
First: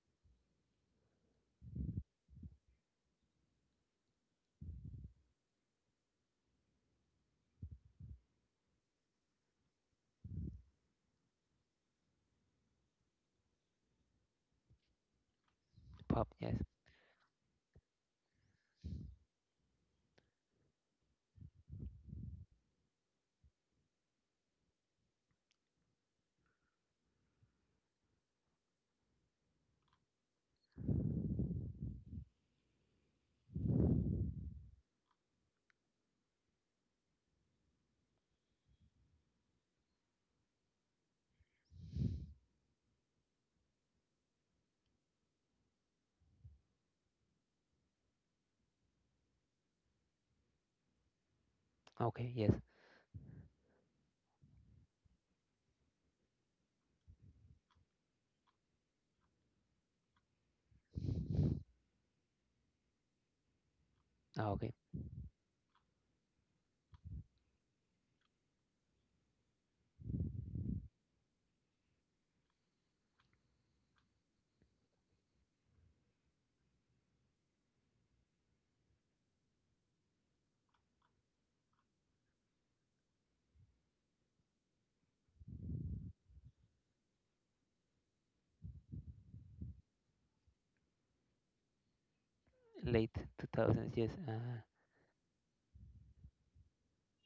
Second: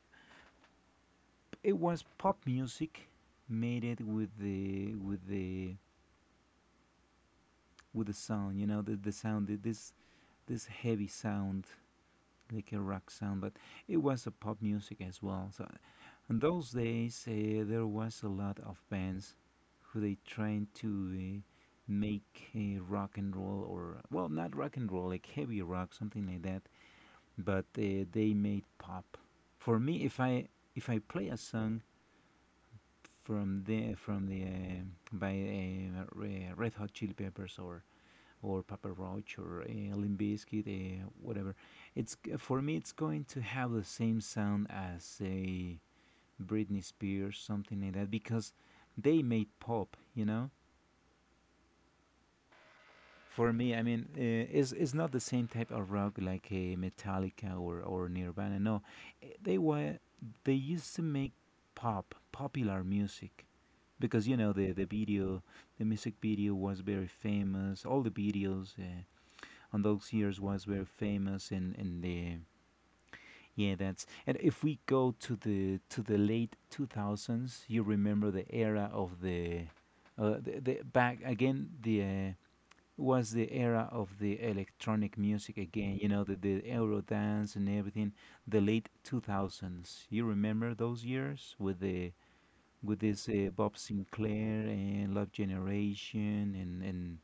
S1: It was pop music, made it with the with the with the sound. You know the sound, this this heavy sound like a rock sound, but it was a pop music as well. So
S2: Pop,
S1: in
S2: yes.
S1: those days, there was a lot of bands who they tried to make rock and roll, or well, not rock and roll, like heavy rock, something like that. But they made pop. For me, if I play a song from the by Red Hot Chili Peppers, or Papa Roach, or Limp Bizkit, whatever. It's, for me, it's going to have the same sound as a Britney Spears, something like that, because they made pop, you know.
S2: Okay, yes.
S1: For me, I mean, it's not the same type of rock like a Metallica or Nirvana. No, they were they used to make pop, popular music, because you
S2: Ah,
S1: know
S2: okay.
S1: the video, the music video was very famous. All the videos. On those years was very famous in the. Yeah, that's, and if we go to the late 2000s, you remember the era of the back again the was the era of the electronic music again, you know the euro dance and everything, the late 2000s, you remember those years with the with
S2: Late
S1: this bob
S2: 2000s, yes. Uh,
S1: sinclair and love generation and and.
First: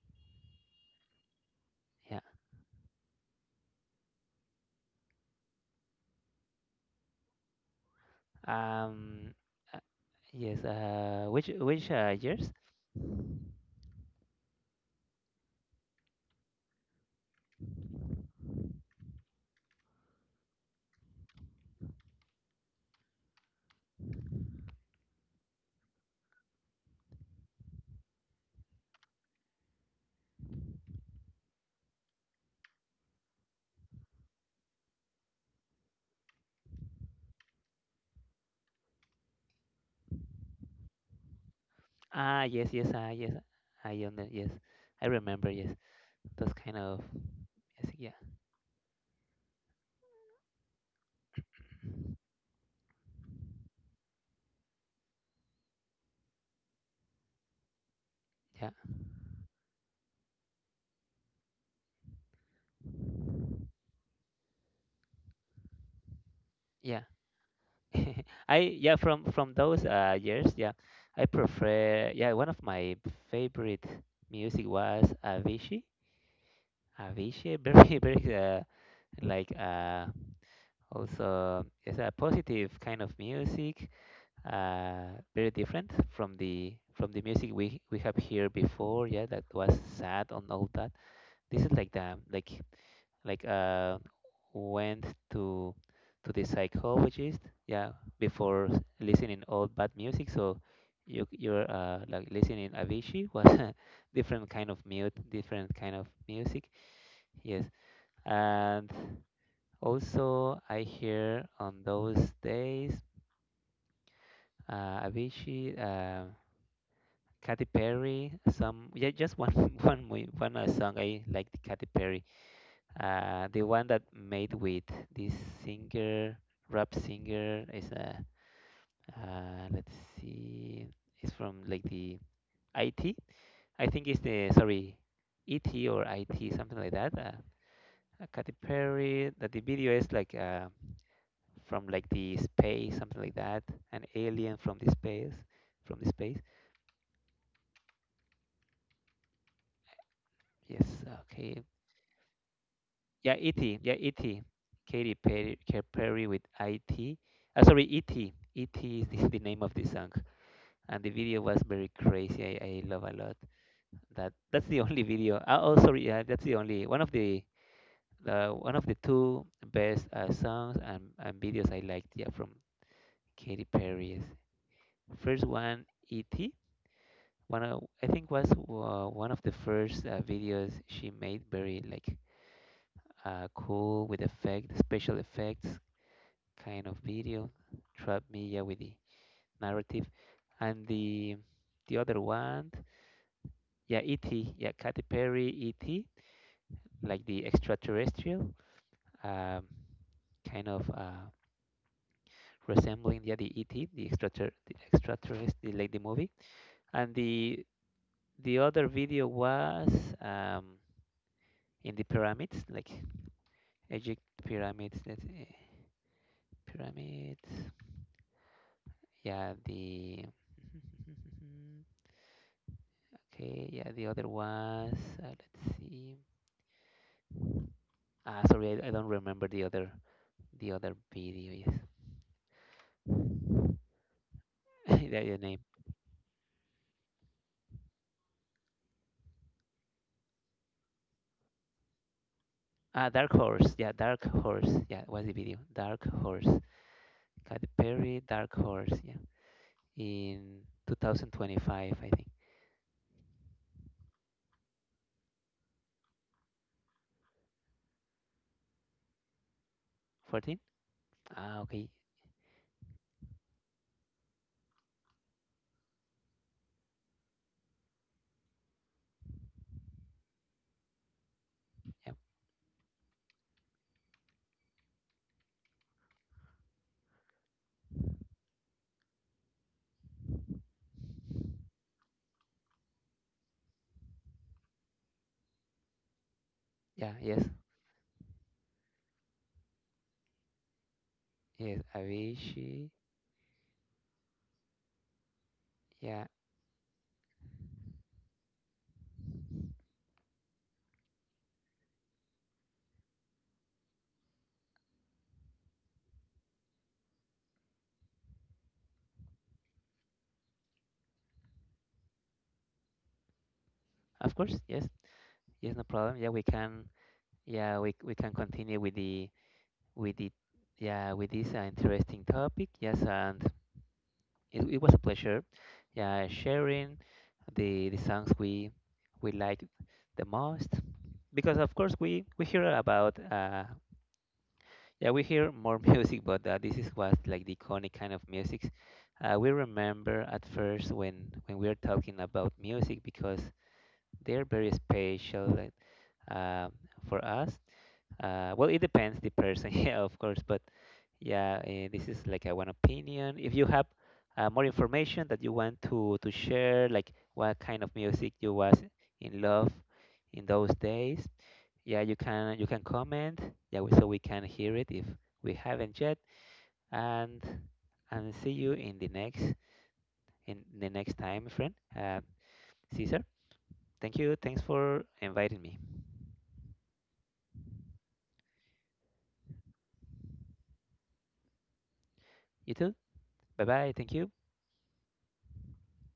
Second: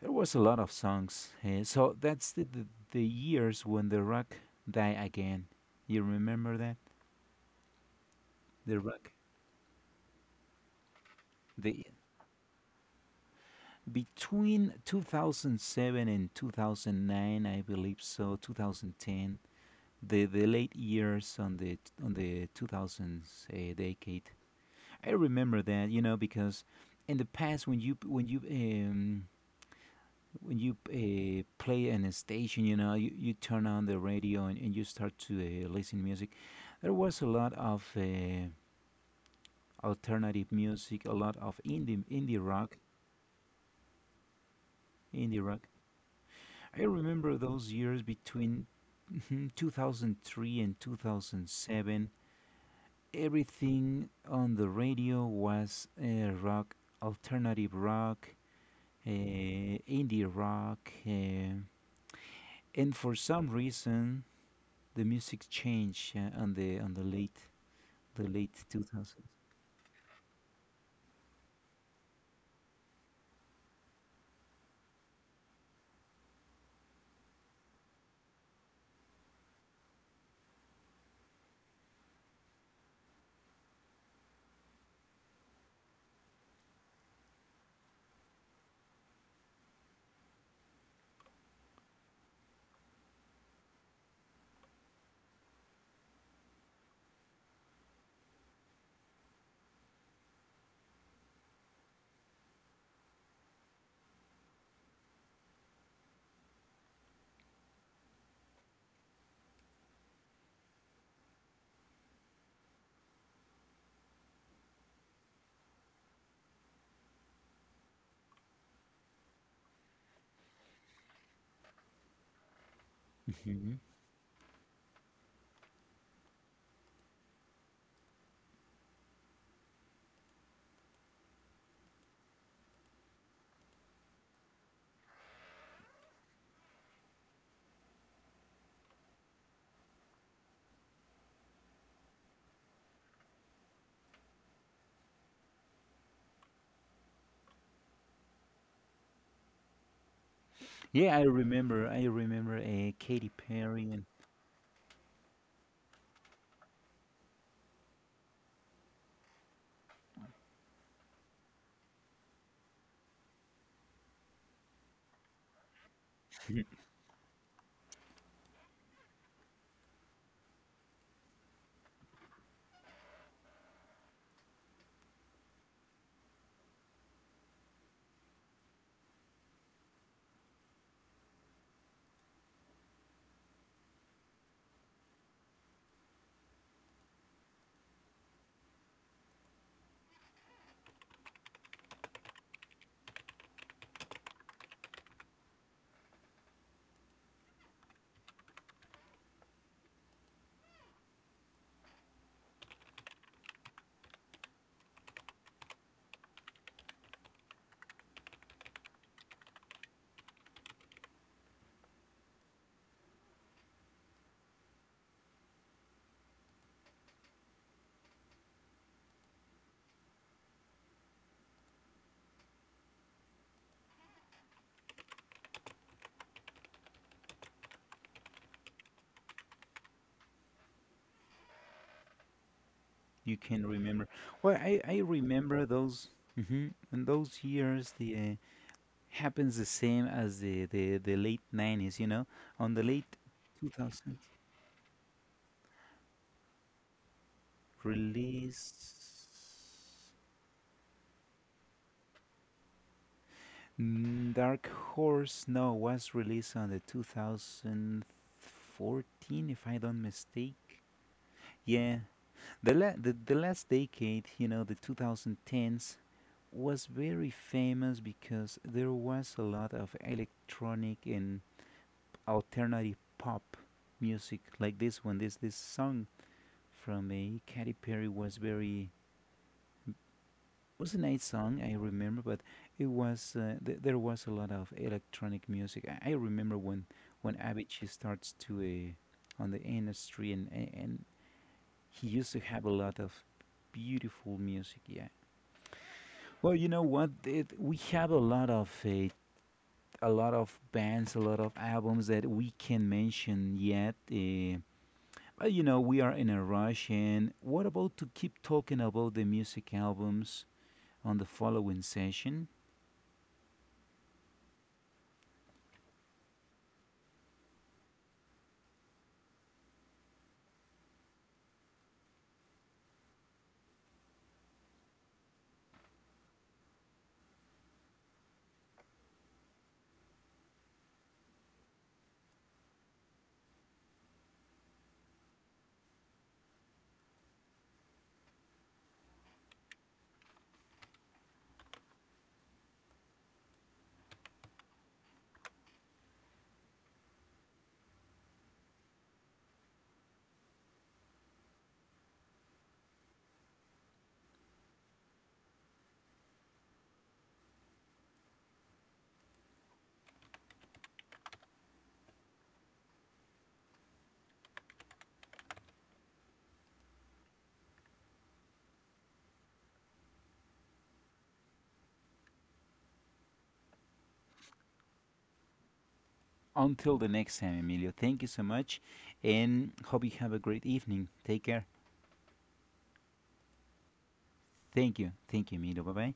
S1: There was a lot of songs. So
S2: yeah.
S1: that's the years when the rock died again. You remember that the rock
S2: Um, uh, yes. Uh, which
S1: the
S2: which years?
S1: between 2007 and 2009, I believe so, 2010, the late years on the 2000s decade. I remember that, you know, because in the past, when you when you when you play in a station, you know, you turn on the radio and you start to listen music. There was a lot of alternative music, a lot of indie
S2: Ah, yes,
S1: rock,
S2: yes, yes. I under yes. I
S1: indie
S2: remember,
S1: rock.
S2: yes. Those kind
S1: I
S2: of
S1: remember those
S2: yes,
S1: years
S2: yeah,
S1: between 2003 and 2007. Everything on the radio was rock, alternative rock,
S2: yeah,
S1: indie rock, and for some reason the music changed on
S2: yeah.
S1: the
S2: I
S1: late
S2: yeah
S1: 2000s.
S2: from those years, yeah. I prefer, yeah. One of my favorite music was Avicii. Avicii, very, very, like, also, it's a positive kind of music, very different from the music we have here before. Yeah, that was sad and all that. This is like the like went to to the psychologist. Yeah, before listening all bad music, so you're, like, listening Avicii, was a different kind of mute, different kind of music. Yes, and also I hear on those days Avicii, Katy Perry. Some yeah, just one one song I liked, Katy Perry. The
S1: Hmm.
S2: one that made with this singer, rap singer, is a let's see, it's from like the I T. I think it's the, sorry, E.T. or I.T., something like that. Katy Perry. That the video is like, from like the space, something like that. An alien from the space, from the space. Yes,
S1: Yeah, I
S2: okay.
S1: remember. I remember Katy
S2: Yeah, E.T. Yeah,
S1: Perry, and
S2: E.T. Katy Perry, Katy Perry, with I.T. Sorry, E.T. is the, the name of the song, and the video was very crazy. I love a lot that. That's the only video. Oh, sorry, yeah, that's the only one of the, one of the two best, songs, and videos I liked. Yeah, from Katy Perry's first one, E.T. I think was, one of the first, videos she made, very, like, cool, with effect, special effects, kind of video, trap media with the narrative, and the other one, yeah, E.T. Yeah, Katy Perry E.T., like the extraterrestrial, um, kind of, resembling, yeah, the E.T., the extraterrestrial, like the movie, and the other video was, um, in the pyramids, like Egypt pyramids, let's see, pyramids, yeah, the, okay, yeah, the other was, let's see. Ah, sorry, I don't remember the other, the other video is,
S1: you can remember. Well, I I
S2: the other name.
S1: remember those. Hmm. In those years, the happens the same as the late 90s. You know, on the
S2: Ah,
S1: late
S2: Dark Horse. Yeah, Dark
S1: 2000s
S2: Horse. Yeah, what's the video? Dark Horse. Katy Perry, Dark Horse. Yeah,
S1: release.
S2: in 2025, I think.
S1: Mm, Dark Horse, no, was released on the 2014, if I don't
S2: 14.
S1: mistake.
S2: Ah, okay.
S1: Yeah. The, the last decade, you know, the 2010s, was very famous because there was a lot of electronic and
S2: Yeah.
S1: alternative pop music like this one. This song from a Katy Perry was very, was a nice song I remember, but it was there was a lot of electronic music. I remember
S2: Yeah.
S1: when
S2: Yes.
S1: Avicii starts to on the industry and
S2: Yes.
S1: he used to have a
S2: Avicii.
S1: lot of beautiful music. Yeah.
S2: Yeah.
S1: Well, you know what? It, we have a lot of bands, a lot of albums that we can mention yet. But you know, we are in a rush. And what about to keep talking about the music albums on the following session?
S2: Of course. Yes. Yes. No problem. Yeah, we can. Yeah, we can continue with the yeah, with this interesting topic. Yes, and it was a pleasure, yeah, sharing the songs we like the most, because of course we hear about, yeah, we hear more music, but this is what, like, the iconic kind of music, we remember at first when we are talking about music, because they're very special, like, uh, for us, well, it depends the person, yeah, of course, but yeah, this is like a one opinion. If you have, more information that you want to share, like what kind of music you was in love in those days, yeah, you can comment. Yeah, so we can hear it, if we haven't yet. And see you in the next time, my friend. Caesar, thank you. Thanks for inviting me.
S1: Until the next time, Emilio. Thank you so much, and hope you have a great evening. Take care.
S2: You too. Bye bye. Thank you.
S1: Thank you. Thank you, Emilio. Bye bye.